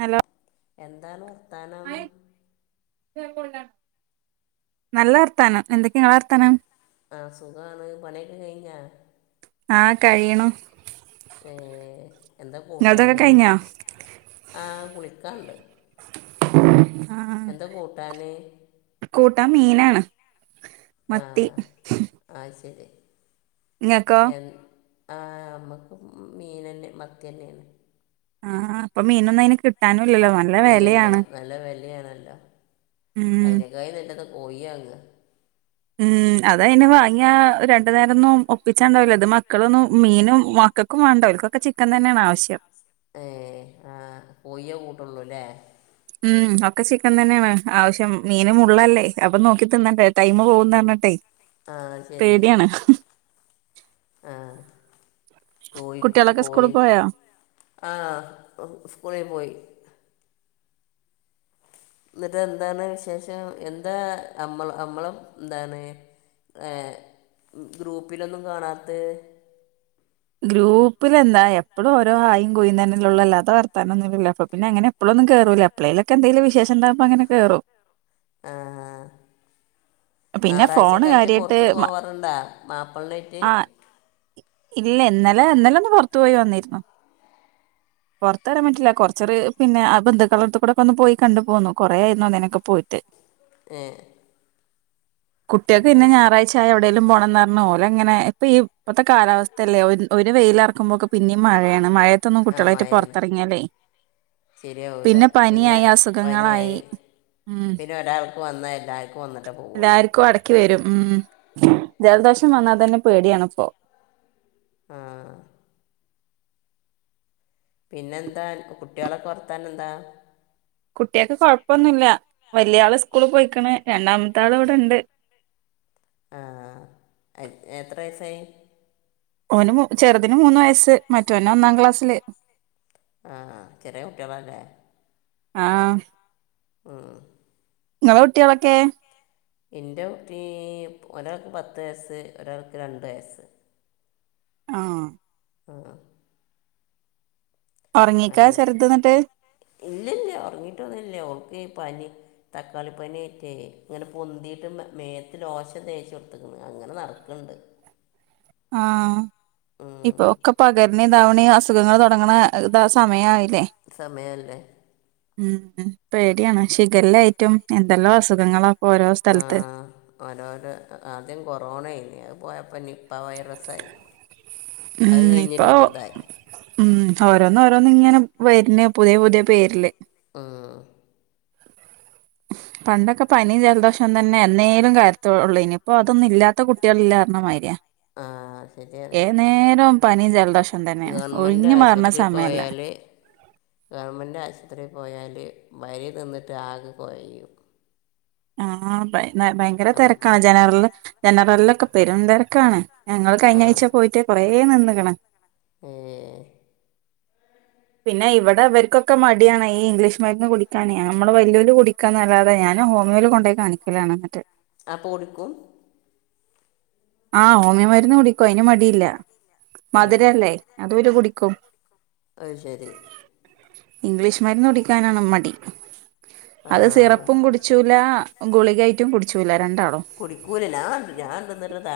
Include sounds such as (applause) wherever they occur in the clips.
Hello? എന്താണ് വർത്താനം. നല്ല വർത്താനം എന്തൊക്കെ നിങ്ങള വർത്താനം ആഹ് സുഖാണ് പണി കെ കയ്ഞ്ഞാ ആ കഴിയ്ണു ഏ എന്ത നിങ്ങൾതൊക്കെ കൂട്ടാന് കഴിഞ്ഞോ ആ കുളിക്കാണ്ട് ആഹ് എന്ത കൂട്ടാന് കം മീനാണ് മത്തി ആഹ് ആ ശരി. ങ്ങക്കൊ എൻ ആ അമ്മക്കും മീനന്നേ മത്തിന്നെ. ആഹ് പ്പൊ മീനൊന്നും അയ് ന് കിട്ടാനു ഇല്ലല്ല നല്ല വെലയാണല്ലോ ഉം അയ് നക്കായി നല്ലത്! കോയി യാങ്ങ ഉം അതയ് ന് വാങ്ങിയ രണ്ടു നേരംന്നും ഒപ്പിച്ചാ ണ്ടാവൂല്ല ഇത് മക്കളൊന്നും മീനും വാ ക്കക്കും വാണ്ട ഓൽക്കൊക്ക ചിക്കൻ തന്നെണ് ആവ്ശ്യം. ഏഹ് ആഹ് പോയേ കൂട്ടൊള്ളൂല്ലേ ഉം ഒക്കെ ചിക്കൻ തന്നെയാണ് ആവശ്യം മീന് മുള്ളെല്ലേ അപ്പൊ നോക്കി തിന്നണ്ടെ ടൈമ് പോകുന്ന് പറ്ഞ്ഞിട്ടെ ആഹ് ശെരി ആഹ് കോയിക്ക് കുട്ടികളൊക്കെ സ്കൂളിൽ കോയി പോയോ ആഹ് സ്കൂളി പോയി എന്നിട്ട് എന്താണ് വിശേഷം എന്താ അമ്മള അമ്മളെ എന്താണ് ഏഹ് ഗ്രൂപ്പിലൊന്നും കാണാത്തെ ഗ്രൂപ്പിലെന്താ എപ്പളും ഓരോ ഹായും കൂയും തന്നെല്ലൊള്ളു. അല്ലാത്ത വർത്താനൊന്നില്ലല്ലൊ. അപ്പം പിന്നെ അങ്ങനെ എപ്പളും ഒന്നും കേറൂല്ല എപ്പ്ളേലൊക്കെ എന്തങ്കിലും വിശേഷ ഇണ്ടാക്മ്പം അങ്ങനെ കേറും ആഹ് പിന്നെ ഫോണ് ഞാറാഴ്ചൊക്കായിട്ട് കാര്യായിട്ട് പൊറ്ത്ത്ക്ക് മ- പോവാറുണ്ടാ മാപ്ലനായിട്ട് ആ ഇല്ല ഇന്നലെ ഇന്നലൊന്ന് പൊറത്തു പോയി വന്നിര്ന്നു പൊറത്ത് വരാൻ പറ്റില്ല കൊറ്ച്ചൊരു പിന്നെ ആ ബന്ധുക്കളട്ത്തു കൂടെ ഒന്ന് പോയി കണ്ടു പോന്നു കൊറേ ആയിരുന്നു അന്നേനൊക്കെ പോയിട്ട് ഏ കുട്ട്യക്ക് അത് പിന്നെ ശ- ഞായറാഴ്ച ആയ എവിടേലും പോണന്നറഞ്ഞ് ഓലങ്ങനെ ഇപ്പം ഈ ഇപ്പത്തെ കാലാവസ് ഥല്ലേ ഒ ഒരു വെയിലെറക്കുമ്പോക്ക് പിന്നെയും മഴയാണ് മഴയത്തൊന്നും കുട്ട്യളായിട്ട് പൊറത്തറങ്ങിയാല്ലേ ശരിയാവൂല്ല പിന്നെ അസുഖങ്ങളായി പനിയായി ഉം പിന്നെ ഒരാൾക്ക് വന്ന എല്ലാർക്കും വന്നിട്ടേ പോവുള്ളു എല്ലാർക്കും അടക്കി വരും ഉം ജലദോഷം വന്നാ തന്നെ പേടിയാണ് ഇപ്പോ ആഹ് പിന്നെ എന്താ അന്ക്ക് കുട്ട്യാളൊക്കെ വർത്താനന്താ വല്ല്യാള് സ്കൂള് പോയിക്ക്ണ് രണ്ടാമത്തെ ആള് ഇവിടെണ്ട് ആഹ് എയ് എത്ര വയസായി ഓന് മു ചെറുതിന് മൂന്ന് വയസ്സ് മറ്റവന് ഒന്നാം ക്ലാസ്സില് ആഹ് ചെറിയ കുട്ടിയളാല്ലേ ആഹ് ഉം ഇങ്ങളെ കുട്ട്യാളൊക്കെ എന്റെ കുട്ടീ ഒരാൾക്ക് പത്ത് വയസ്സ് ഒരാൾക്ക് രണ്ട് വയസ്സ് ആഹ് ആ ഒറങ്ങിക്കാ അങ്ങ് ചെറുത് എന്നിട്ട് ഇല്ലില്ല ഒറങ്ങീട്ടൊന്നില്ല ഓക്കെ പനി തക്കാളി പനിയായിറ്റേ ഇങ്ങനെ പൊന്തീട്ട് മെ മേത്ത് ലോഷൻ തേച്ച് കൊടുത്തിക്ക്ണ് ഇങ്ങനെ നടക്ക്ണ്ട് ആഹ് ഉം. ഇപ്പൊ ഒക്കെ പകര്ണെ ഇതാവണെയും അസുഖങ്ങള് തൊടങ്ങ്ണ ഇതാ സമയായി സമയല്ലേ ഉം പേടിയാണ് ഷിഖല്ലായിട്ടും എന്തെല്ലാം അസുഖങ്ങളാ ഇപ്പൊ ഓരോ ആ സ്ഥലത്ത് ഓരോരോ ആദ്യം കൊറോണേനി അത് പോയപ്പം നി പ്പ വൈറസായി അത് ഉം ഇപ്പൊ കഴിഞ്ഞിട്ട്പ്പതായി ഉം ഓരോന്ന് ഓരോന്ന് ഇങ്ങനെ വര്ന്ന് പുതിയ പുതിയ പേരില് ഉം പണ്ടെക്കെ പനിയും ജലദോഷം തന്നെ എന്നേലും കാലത്തോള്ളേനി ഇപ്പതൊന്നും ഇല്ലാത്ത കുട്ട്യാള് ഇല്ലാ പറ്ഞ്ഞമാരിയാ ആഹ് ശെരിയാണ് പനി ജലദോഷം തന്നെയാണ് ഗവൺമെന്റ് ഒഴിഞ്ഞു മാറുന്ന ആശുപത്രീ സമയമല്ല പോയാല് ഗവൺമെന്റ് ആശൂപത്രി പോയാല് വരി നിന്നിട്ട് ആകെ കൊഴയും ആഹ് ഭയ ഭയങ്കര തെരക്കാ ജനറില് ജനറ്ലൊക്കെ പെരും തെരക്കാണ് ഞങ്ങള് ആ കഴിഞ്ഞാഴ്ച പോയിട്ട് കൊറേ നിന്ന്ക്ക്ണ് ഏ പിന്നെ ഇവിടെ ഇവര്ക്കൊക്കെ മടിയാണ് ഈ ഇംഗ്ലീഷ് മര്ന്ന് കുടിക്കാനെ നമ്മള് വല്ല്യൊല് കുടിക്കാന്നല്ലാതെ ഞാ ഞാന് ഹോമിയോല് കൊണ്ടോയി കാണിക്കലാണ് ഇന്ന്ട്ട് അപ്പൊ കുടിക്കും ആഹ് ഓമിയോ മരുന്ന് കുടിക്കും അയിന് മടിയില്ല ആ മധുരല്ലേ അതു ഇവര് കുടിക്കും അത് ശരി ഇംഗ്ലീഷ് മരുന്ന് കുടിക്കാനാണ് മടി ആ അത് സിറപ്പും കുടിച്ചൂല ഗുളികായിട്ടും കുട്ച്ചൂല്ല കുടിക്കൂല ഞാ ഞാന് ന്നിട്ട് ത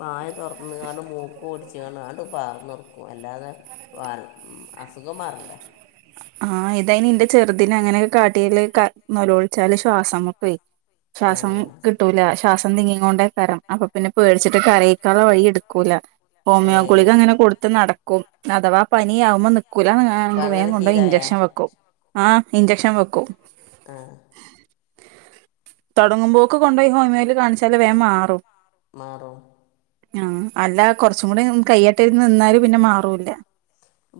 വായ തൊറന്ന്ങ്ങാണ്ട് മൂ ക്ക് പുടിച്ച്ങ്ങാണ്ട് ആട്ട് പാർന്നൊടുക്കും അല്ലാതെ പാർ മ് അസുഖ മാറണ്ടേ ആഹ് ഇതയിന് ഇന്റെ ചെറുതിനങ്ങനെ കാട്ടിയാല് ക നലോളിച്ചാല് ശ്വാസമുട്ടെ ആ ശ്വാസം കിട്ടൂല ശ്വാസം തിങ്ങീങ്ങോണ്ടേക്കാരം അപ്പൊ പിന്നെ പേടിച്ചിട്ട് കരീക്കാള്ള വഴി എടുക്കൂല ഹോമിയോ ഗുളിക്ക് ഏഹ് അങ്ങനെ കൊടുത്ത് നടക്കും അഥവാ പനിയാകുമ്പോൾ അപ്പൊ നിക്കൂലങ്ക അങ്ങനെ വേഗം കൊണ്ടോയി ഇംഗ്ലീ ശീലായാ ഇഞ്ചക്ഷൻ വെക്കും ആഹ് ഇഞ്ചക്ഷൻ വെക്കും ആ തുടങ്ങുമ്പോക്ക് കൊണ്ടുപോയി ഹോമിയോല് കാണിച്ചാല് വേഗം മാറും മാറും ആ അല്ല കുറച്ചും കൂടി കയ്യേട്ട ഇന്ന് നിന്നാല് പിന്നെ മാറൂ ഇല്ല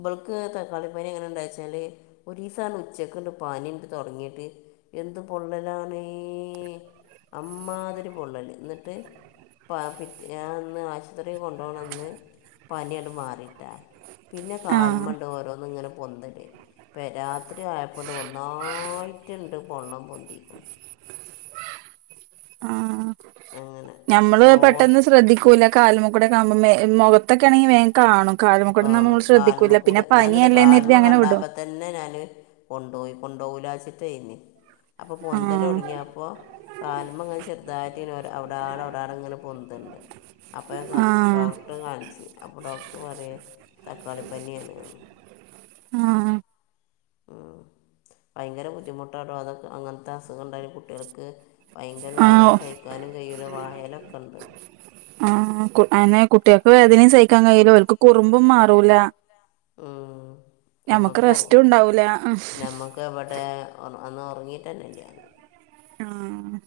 ബൾക്ക് തക്കാളിപനി എങ്ങനെ ഇണ്ടായെച്ചാല് ഒരീസം ഉച്ചക്ക് ഉണ്ട് പനിണ്ട് തൊടങ്ങിയിട്ട് എന്ത് പൊള്ളലാണേഅമ്മാതിരി പൊള്ളൽ എന്നിട്ട് പ പിറ്റ ഞാൻ അന്ന് ആശുപത്രി കൊണ്ടോണന്ന് പാനിയങ്ങട് മാറിട്ടാ പിന്നെ ആഹ് കാൽമണ്ട് ഓരോന്നും ഇങ്ങനെ പൊന്തല് പെരാ രാത്രി ആയപ്പോണ്ട് ഒന്നായിട്ടുണ്ട് പൊള്ള പൊന്തിക്കണ് ആ അങ്ങനെ ഞമ്മള് ചോർ പെട്ടെന്ന് ശ്രദ്ധിക്കൂല കാലുമക്കൂടെ ഒക്കെ ആവുമ്പോ മേ മുഖത്തൊക്കെയാണെങ്കി വേ കാണും കാൽമ കൂടെ ഞാൻ എന്നിട്ട് പനിയല്ലേന്ന് കാൽമ കരുതി അങ്ങനെ വിടും കണ്ടപ്പ തന്നെ ഞാന് കൊണ്ട് പോയി കൊണ്ടോവൂലാച്ചിട്ട് തയിന് അപ്പൊ പൊന്തൽ ആഹ് തൊടങ്ങി അപ്പോ കാലുമ്മങ്ങനെ ചെറുതായിട്ട് ങ്ങനെ ഒരാ അവിട് ധാരാളം അവിടെ ആടെ ഇങ്ങനെ പൊന്തണ്ട് അപ്പ ക ഞാൻ ആഹ് ഡോക്ടറെ കാണിച്ചു അപ്പോ ഡോക്ടർ പറഞ്ഞ തക്കാളി പനിയാണ്ന്ന് ആഹ് ഉം ഭയങ്കര ബുദ്ധിമുട്ടാട്ടോ അതൊക്കെ അങ്ങനത്തെ അസുഖം ഇണ്ടായാല് കുട്ടികൾക്ക് ഭയങ്കര വേദന ആഹ് സഹിക്കാനും കയ്യൂല വായലൊക്കെ ഉണ്ട് ആഹ് അങ്ങനെ കുട്ടികൾക്ക് വേദനയും സഹിക്കാൻ കഴിയില്ല ഓൽക്ക് കുറുമ്പും മാറൂല ഉം ഞമ്മക്ക് നമ്മക്ക് റെസ്റ്റും ഉണ്ടാവൂല ആഹ് ഒറക്ക് നമ്മക്കെവിടെ ഒന്ന് ഒറങ്ങി (unintelligible) ആഹ്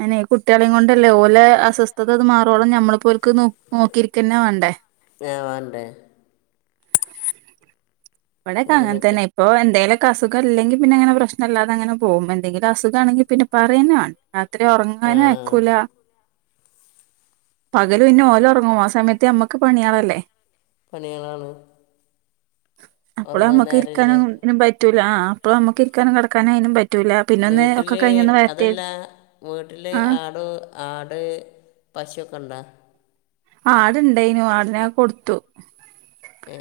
ആന്നെ കുട്ടികളെയും കൊണ്ടല്ലേ ഓലെ അസ്വസ്ഥത ഇത് മാറോളം ഞമ്മളിപ്പോ ഓൽക്ക് നോക്കിയിരിക്കെന്നെ വേണ്ടേ ആ വേണ്ടേ ഇവിടൊക്കെ അങ്ങനെ തന്നെ ഇപ്പോ എന്തേലും അസുഖ ഇല്ലെങ്കിൽ പിന്നെ പ്രശ് പ്രശ്നല്ലാതെ അങ്ങനെ പോകും എന്തെങ്കിലും അസുഖാണെങ്കി പിന്നെ പറയന്ന വേണ്ട രാത്രി ആ ഒറങ്ങാനും ആയക്കൂല പകല് പിന്നെ ഓല് ഒറങ്ങും ആ സമയത്ത് ഞമ്മക്ക് പണിയളല്ലേ പണികളാണ് അപ്പോള് ഉറങ്ങാൻ നമ്മുക്ക് നേരമില്ല ഇരിക്കാനും ഇനും പറ്റൂല അപ്പോൾ നമ്മക്ക് ഇരിക്കാനും കെടക്കാനും അയിനും പറ്റു വീട്ടില് അതല്ല വീട്ടില് ആഹ് ആട് ആട് പശുവൊക്കണ്ടാ ആടുണ്ടായിനു ആടിനെ ഒക്കെ കൊടുത്തു ഏ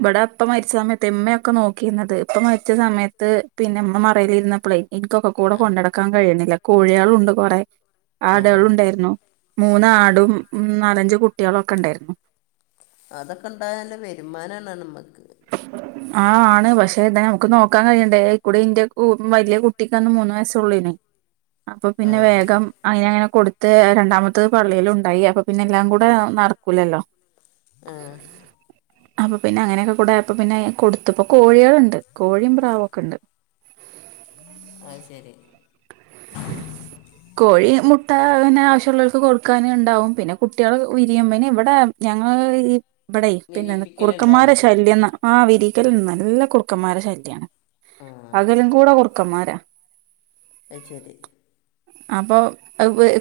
ഇവടെ ഇപ്പ മരിച്ച സമയത്തേ ഇമ്മയൊക്കെ നോക്കിയിരുന്നത് ഇപ്പ മരിച്ച സമയത്ത് പിന്നുമ്മ മറയിലിരുന്നപ്പഴേ എനിക്കൊക്കെ കൂടെ ആ കൊണ്ട് നടക്കാൻ കഴിയണില്ല കോഴികളുണ്ട് കൊറെ ആ ആടുകളുണ്ടായിരുന്നു മൂന്നാടും നാലഞ്ച് കുട്ട്യോളോക്കെ ഇണ്ടായിരുന്നു അതൊക്കെ ഇണ്ടായ നല്ല വരുമാനാണ് നമ്മക് ആ ആണ് പക്ഷേ ഇതെ നമ്മുക്ക് നോക്കാൻ കഴിയണ്ടേ അയ് കൂടെ ഇന്റെ കു വലിയ കുട്ടിക്കന്ന് മൂന്ന് വയസ്സേ ഇള്ളുവേ (unintelligible) അപ്പൊ ആ പിന്നെ വേഗം അയ്നങ്ങനെ കൊടുത്ത് രണ്ടാമത്തത് പള്ളേലുണ്ടായി അപ്പൊ പിന്നെ എല്ലാം കൂടെ നടക്കൂലല്ലോ ആ അപ്പൊ പിന്നെ അങ്ങനൊക്കെ കൂടെ പിന്നെ കൊടുത്ത്പ്പോ കോഴികളുണ്ട് കോഴിം പ്രാവൊക്കെ ഇണ്ട് അത് ശെരി ട്ട പിന്നെ ആവശ്യോള്ളോലിക്ക് കൊടുക്കാന് ഇണ്ടാവും പിന്നെ കുട്ടികള് വിരിയും പിന്നെ ഇവടെ ഞങ്ങള് ഈ ഇവടെ പിന്നെ ന്ന വിരിയിപ്പിക്കലുണ്ടോ കുറുക്കൻമാരെ ശല്യംന്ന് ആ വിരിക്കല് നല്ല കുറുക്കന്മാരെ ശല്ല്യാണ് ആ പകലും കൂടെ കുറുക്കന്മാരാ അയ് ശെരി അപ്പൊ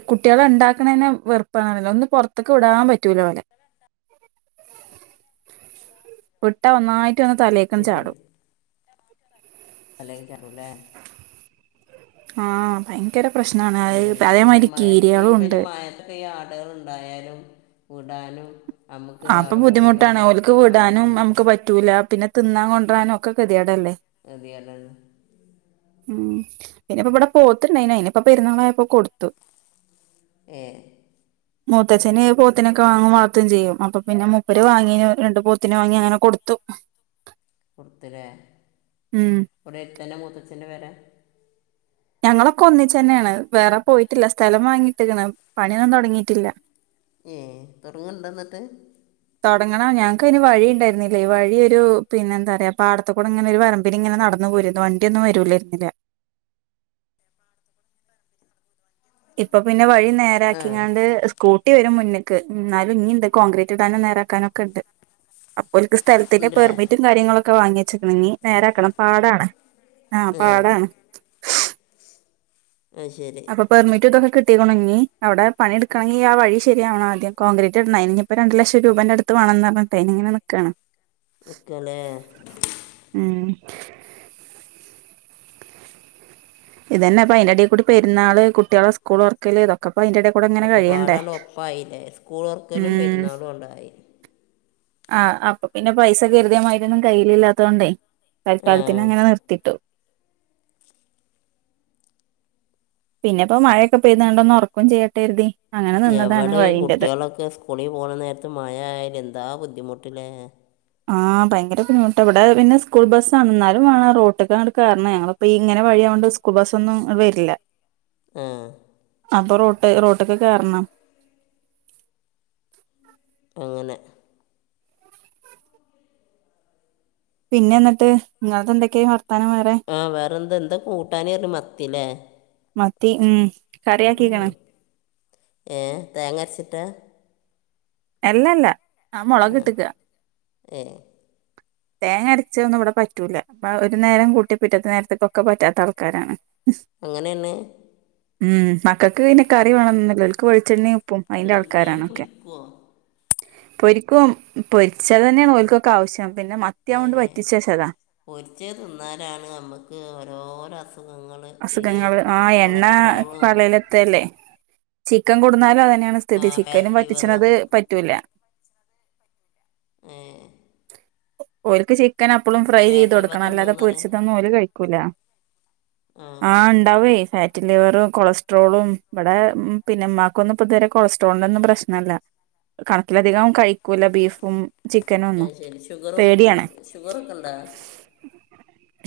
കുട്ട്യോളെ ഇണ്ടാക്കണേന് വെറുപ്പാണല്ലോ ഒന്ന് പൊറത്തക്ക് വിടാൻ പറ്റൂല ഓലെ വിട്ട ഒന്നായിട്ട് വന്ന് തലേക്കങ്ങ് ചാടും തലയിൽ കേറൂലെ ആ ഭയ് അങ്ങനെ പിന്നെ മഴ പിന്നെ ഉണ്ട് മഴത്തൊക്കെ ഈ ആടുകള് ഇണ്ടായാലും വിടാനും നമുക്ക് അപ്പൊ അവിടെ പോയി ബുദ്ധിമുട്ടാണ് കണ്ട് ഓല്ക്ക് വിടാനും ബുദ്ധിമുട്ട് നമ്മുക്ക് പറ്റൂല പിന്നെ തിന്നാൻ കൊണ്ടാ രാനും ഒക്കെ ഗതികേടല്ലേ കേതിടാണ് ആണ് ഉം പിന്നെ ഇപ്പ ഇവടെ പോത്തിണ്ടായിന് അയിനിപ്പ പെരുന്നാളായപ്പോ കൊടുത്തു ഏ മൂത്തച്ഛന് പോത്തിനൊക്കെ വാങ്ങും വളർതേം ചെയ്യും അപ്പൊ പിന്നെ മൂപ്പര് വാങ്ങീ രണ്ട് പോത്തിനെ വാങ്ങി അങ്ങനെ കൊടുത്തു കൊടുത്തല്ലേ ഉം വടെ എടുത്തന മുത്തച്ഛന്റെ പേര ഞങ്ങളൊക്കെ ഒന്നിച്ചന്നാണ് വേറെ പോയിട്ടില്ല സ്ഥലം വാങ്ങിട്ടേക്കണ് പണിയൊന്നും തൊടങ്ങിയിട്ടില്ല ഏ തൊടങ്ങ്ണ്ട ന്നിട്ട് തൊടങ്ങണം ഞങ്ങൾക്കയ്ന് വഴിണ്ടായിരുന്നില്ല ഈ വഴി ഒരു പിന്നെന്താറയാ പടത്തേക്കൂടെ ഇങ്ങനെ ഒരു വരമ്പിന് ഇങ്ങനെ നടന്ന് നടന്നുപോരും വണ്ടിഒന്നും വരൂലയിരുന്നില്ല ഇപ്പൊ പിന്നെ വഴി ആ നേരാക്കിങ്ങാണ്ട് സ്കൂട്ടി വരും മുന്ന് ക്ക് ന്നാലും ഇനീ ഇണ്ട് കോൺക്രീറ്റ് ഇടാനും നേരാക്കാനോക്കെ ഇണ്ട് അപ്പോല്ക്ക് സ്ഥലത്തിന്റെ ഉണ്ടല്ലേ പെർമിറ്റും കാര്യങ്ങളൊക്കെ വാങ്ങിച്ചേക്കണ്‌ നീ നേരാക്കണം പാടാണ് ആ ഏ പാടാണ് അത് ശരി അപ്പൊ പെർമിറ്റോക്കെന്ന് കിട് ണങ്ങി അവടെ പണ്യേടുകണെങ്കെ ആ വഴി ശരിയാവണം ആദ്യം കോൺക്രീറ്റ് ഇടണെ ഇനിപ്പോ രണ്ട് ലക്ഷം രൂപാന്റെ അടുത്ത് വാണം ന്ന പറഞ്ഞിട്ടേ അയ്നി ഇങ്ങനെ നിക്കാണ് നിക്കാലേ ഉം ഇതന്നെ ഇപ്പ അയിന്റെ അട്യകൂടി പെരുന്നാള് കുട്ടികളെ സ്കൂള് തൊർക്കല് ഇതൊക്കെ ഒക്കെ പാടാട്‌ ഒപ്പായില്ലേ സ്കൂള് തൊർക്ക്ലും പെരുന്നാളും ണ്ടായി ആ അപ്പൊ പിന്നെ പൈസ കരുത്യേമതിര്യോന്നും കയ്യില്ല്ലാത്തോണ്ടേ ആ തൽക്കാലത്തിന് അങ്ങനെ നിർത്തിട്ടു പിന്നെ ഇപ്പോ മഴൊക്കെ പെയ്താണ്ടൊന്ന് ഒറക്കും ചെയ്യട്ടെരുതി എവടെ ഈ കുട്ട്യോളൊക്കെ സ്കൂളി പോണ നേരത്ത് മയ ആയാല് എന്താ ബുദ്ധി മുട്ട്ല്ലേ ആ ഭയങ്കര ബുദ്ധിമുട്ടാ ഇവടെ പിന്നെ സ്കൂൾ ബസാണ്‌ ന്നാലും വേണം റോട്ട്ക്കങ്ങ്ട് കേറണേ ഞങ്ങള് ഇപ്പൊ ഈ ഇങ്ങനെ വഴി വഴ്യയൊണ്ട് സ്കൂൾ ബസ്സൊന്നും വരില്ല ആ അപ്പൊ റോട്ട് റോട്ട്ക്ക്‌ കേറണം അങ്ങനെ പിന്നെ ന്നിട്ട് ങ്ങളതെന്തൊക്കെയാ വ ആ വേറെന്ത ന്താ കൂട്ടാന് പറാഞ്ഞെ മത്തിലേ ത്തി മ്മ് ഏ തേങ്ങരച്ചിട്ടാ? അല്ലല്ല ഞാൻ മുളകിട്ടക്ക ഏ തേങ്ങ അരച്ചതൊന്നും ഇവിടെ പറ്റൂല പ്പാ ഒരു നേരം കൂട്ടിപ്പിറ്റത്തെ നേരത്തേക്കൊക്കെ പറ്റാത്ത ആൾക്കാരാണ് അങ്ങനെ തന്നെ ഉം മക്കൾക്ക് പിന്നെ കറി വേണംന്ന്ല്ല ഓൽക്ക് വെൾച്ചെണ്ണീം ന്നട്ട് മീൻ പൊരിക്കുവോ പൊരിക്കും പൊരിച്ചെതന്നേണ് ഓൽക്കൊക്കെ ആവശ്യം പിന്നെ മത്തിയാവോണ്ട് വറ്റിച്ച് വെച്ചതാ പൊരിച്ചെ തിന്നാലാണ് നമ്മക്ക് ഓരോരോ അസു അസുഖങ്ങള് ആഹ് എണ്ണ കൊളസ്ട്രോളും പള്ളേലെത്തല്ലേ ചിക്കം കൊടുന്നാലും അത ന്നേണ് ആ സ്ഥിതി ചിക്കനും ഫാറ്റ് ലിവറും വറ്റിച്ച്ണത് പറ്റൂല ഏഹ് ഓല്ക്ക് ചിക്കൻ അപ്പളും ഫ്രൈ ചെയ്ത് കൊടുക്കണം ലിവറൊക്കെ അല്ലാതെ ഉണ്ടോയെന്ന് അറിയാം പൊരിച്ചതൊന്നും ഓല് കഴിക്കൂല ആ ആഹ് ഇണ്ടാവേയ് (unintelligible) റ്റി ലിവറും കൊളസ്ട്രോളും ഇവടെ പിന്നെ ഇമ്മാക്കൊന്നും ഇപ്പതെരെ കൊളസ്ട്രോളിനൊന്നും പ്രശ്നല്ല കണക്ക് അധികം കഴി ക്കൂല ബീഫും ആ ചിക്കനൊന്നും ശരി ഷുഗറും പേട്യാണ്. ഷുഗറൊക്കെ ഉണ്ടോ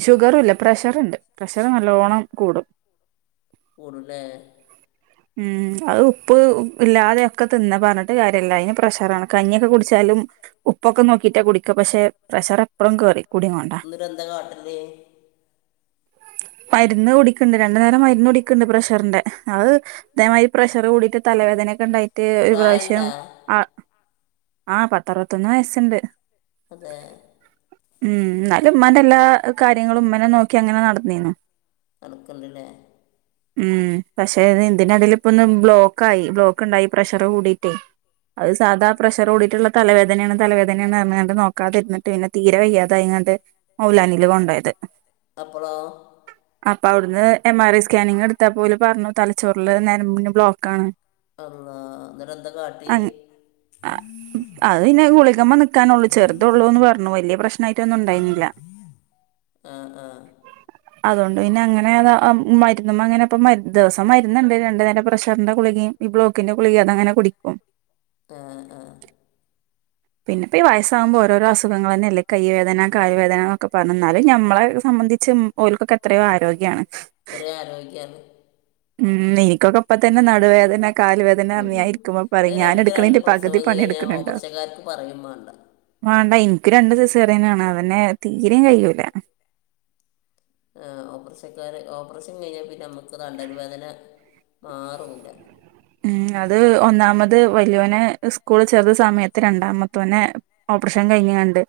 ഷുഗറ്ല്ല പ്രഷറ്ണ്ട് പ്രഷർ നല്ലോണം കൂടും. കൂടുലേ ഉം അത് ഉപ്പ് ഇല്ലാതെക്കെ തിന്ന പർഞ്ഞിട്ട് കാര്യല്ലാ അയ്‌ന് പ്രഷറാണ് കഞ്ഞ്യൊക്കെ കുട്ച്ചാല് ഉം ഉപ്പൊക്കെ നോക്കിട്ടാ കുടിക്ക പക്ഷെ പ്രഷറെപ്പളും കേറി. കുടികൊണ്ടാ ന്നട്ടെന്താ കാട്ടല്? മര്ന്ന് കുടിക്ക്‌ണ്ട് രണ്ടു നേരം മര്ന്ന് കുടിക്ക്‌ണ്ട് പ്രഷറിന്റെ അത് തേമാതിരി പ്രഷർ കൂടിട്ട് തലവേ ദനൊക്കെ ണ്ടായിട്ട് ഒരു പ്രാവശ്യം പ്രായമുണ്ടാ ആ ആഹ് പത്തറുപത്തൊന്ന് വയസ്സ്ണ്ട്. അതേ ഉം ന്നാലും ഇമ്മാന്റെ എല്ലാ കാര്യങ്ങളും ഇമ്മന്നെ നോക്കി അങ്ങനെ നടന്നീന്നു. അതൊക്കെണ്ട്ല്ലേ ഉം പക്ഷെ നിഇതിന്റെടെല് പ്പൊന്ന് ബ്ലോക്കായി ബ്ലോക്ക് ണ്ടായി പ്രഷറ് കൂടിട്ടേ അത് സാധാ പ്രഷറ് കൂടീട്ട്ള്ള തലവേദനെണ് തലവേദനെണർഞ്ഞാണ്ട്‌ നോക്കാതിര്ന്ന്ട്ട് പിന്നെ തീരെ വയ്യാതായി ങ്ങട്ട് മൗലാനീല് കൊണ്ടോയത്. അപ്പോളോ അപ്പവട്ന്ന് എം ആർ ഐ സ്കാനിങ് എട്ട്ത്തപ്പോല് പർഞ്ഞ് തലച്ചോറില് നരമ്പിന് ബ്ലോക്കാണ് അല്ലാഹ് ന്നട്ടെന്താ കാട്ട്യേ? അഹ് അത് പിന്നെ ഗുളികമ്മേനിക്കാനൊള്ളു ചെർതൊള്ളൂന്ന് പർഞ്ഞു വെല്യ പ്രശ്നായിട്ടൊന്നുണ്ടായില. ആഹ് ആഹ് ട്ട് പിന്നങ്ങനെ താ ആ മര്ന്ന്മ്മങ്ങനെപ്പ മര് ദിവസം മര്ന്ന്ണ്ട് രണ്ട് നേരം പ്രഷറിന്റെ ഗുളികിം ഈ ബ്ലോ ക്കിന്റെ ഗുളികിം അതങ്ങനെ കുടിക്കും. ഉം ഉം പിന്നെപ്പ ഈ വയസ്സാകുമ്പോ ഓരോരോ അസുഖങ്ങളെന്നല്ലേ കയ്യ് വേദന കാല് വേദന എന്നൊക്കെ പർഞ്ഞ് ന്നാലും ഞമ്മളെ സ സംബന്ധിച്ച് ഓൽക്കൊക്കെത്രയോ ആരോഗ്യാണ്. ത്രയോ ആരോഗ്യാണ്. ഉം ഇൻക്കൊക്കെ ഇപ്പത്തന്നെ നടുവേദന കാല് വേദനാർഞ്ഞ് ഞായിര്ക്കുമ്പോ അത് പറയും. നമുക്ക് രണ്ട് ഞാന്ട്ക്ക്‌ണീന്റെ പകുതി പ്രസവം കഴിഞ്ഞാൽ പണിയെടുക്ക്ണണ്ടോ. ഓപ്പറേഷക്കാർക്ക് പറയും വേണ്ട വാണ്ട ഇൻക്ക്‌ രണ്ട് സിസേറിയനാണ് അതന്നെ തീരിം കയ്യൂല. ആ ഓപ്പറേഷക്കാരെ ഓപ്പറേഷൻ കഴിഞ്ഞ പിന്നെ അമ്മക്ക് തണ്ടൽ വേദന മാറൂല്ല. ഉം അത് ഒന്നാമത് വല്യോനെ സ്കൂളിൽ ചേർത്ത സമയത്ത് രണ്ടാമത്തോനെ ഓപ്പറേഷൻ കഴിഞ്ഞ ണ്ട്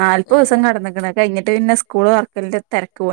നാൽപ്പൂസം കെടന്ന്ക്ക്ണ്. കഴിഞ്ഞിട്ടു പിന്നെ സ്കൂളു തൊർക്കലിന്റെ തെ ര്ക്കുവ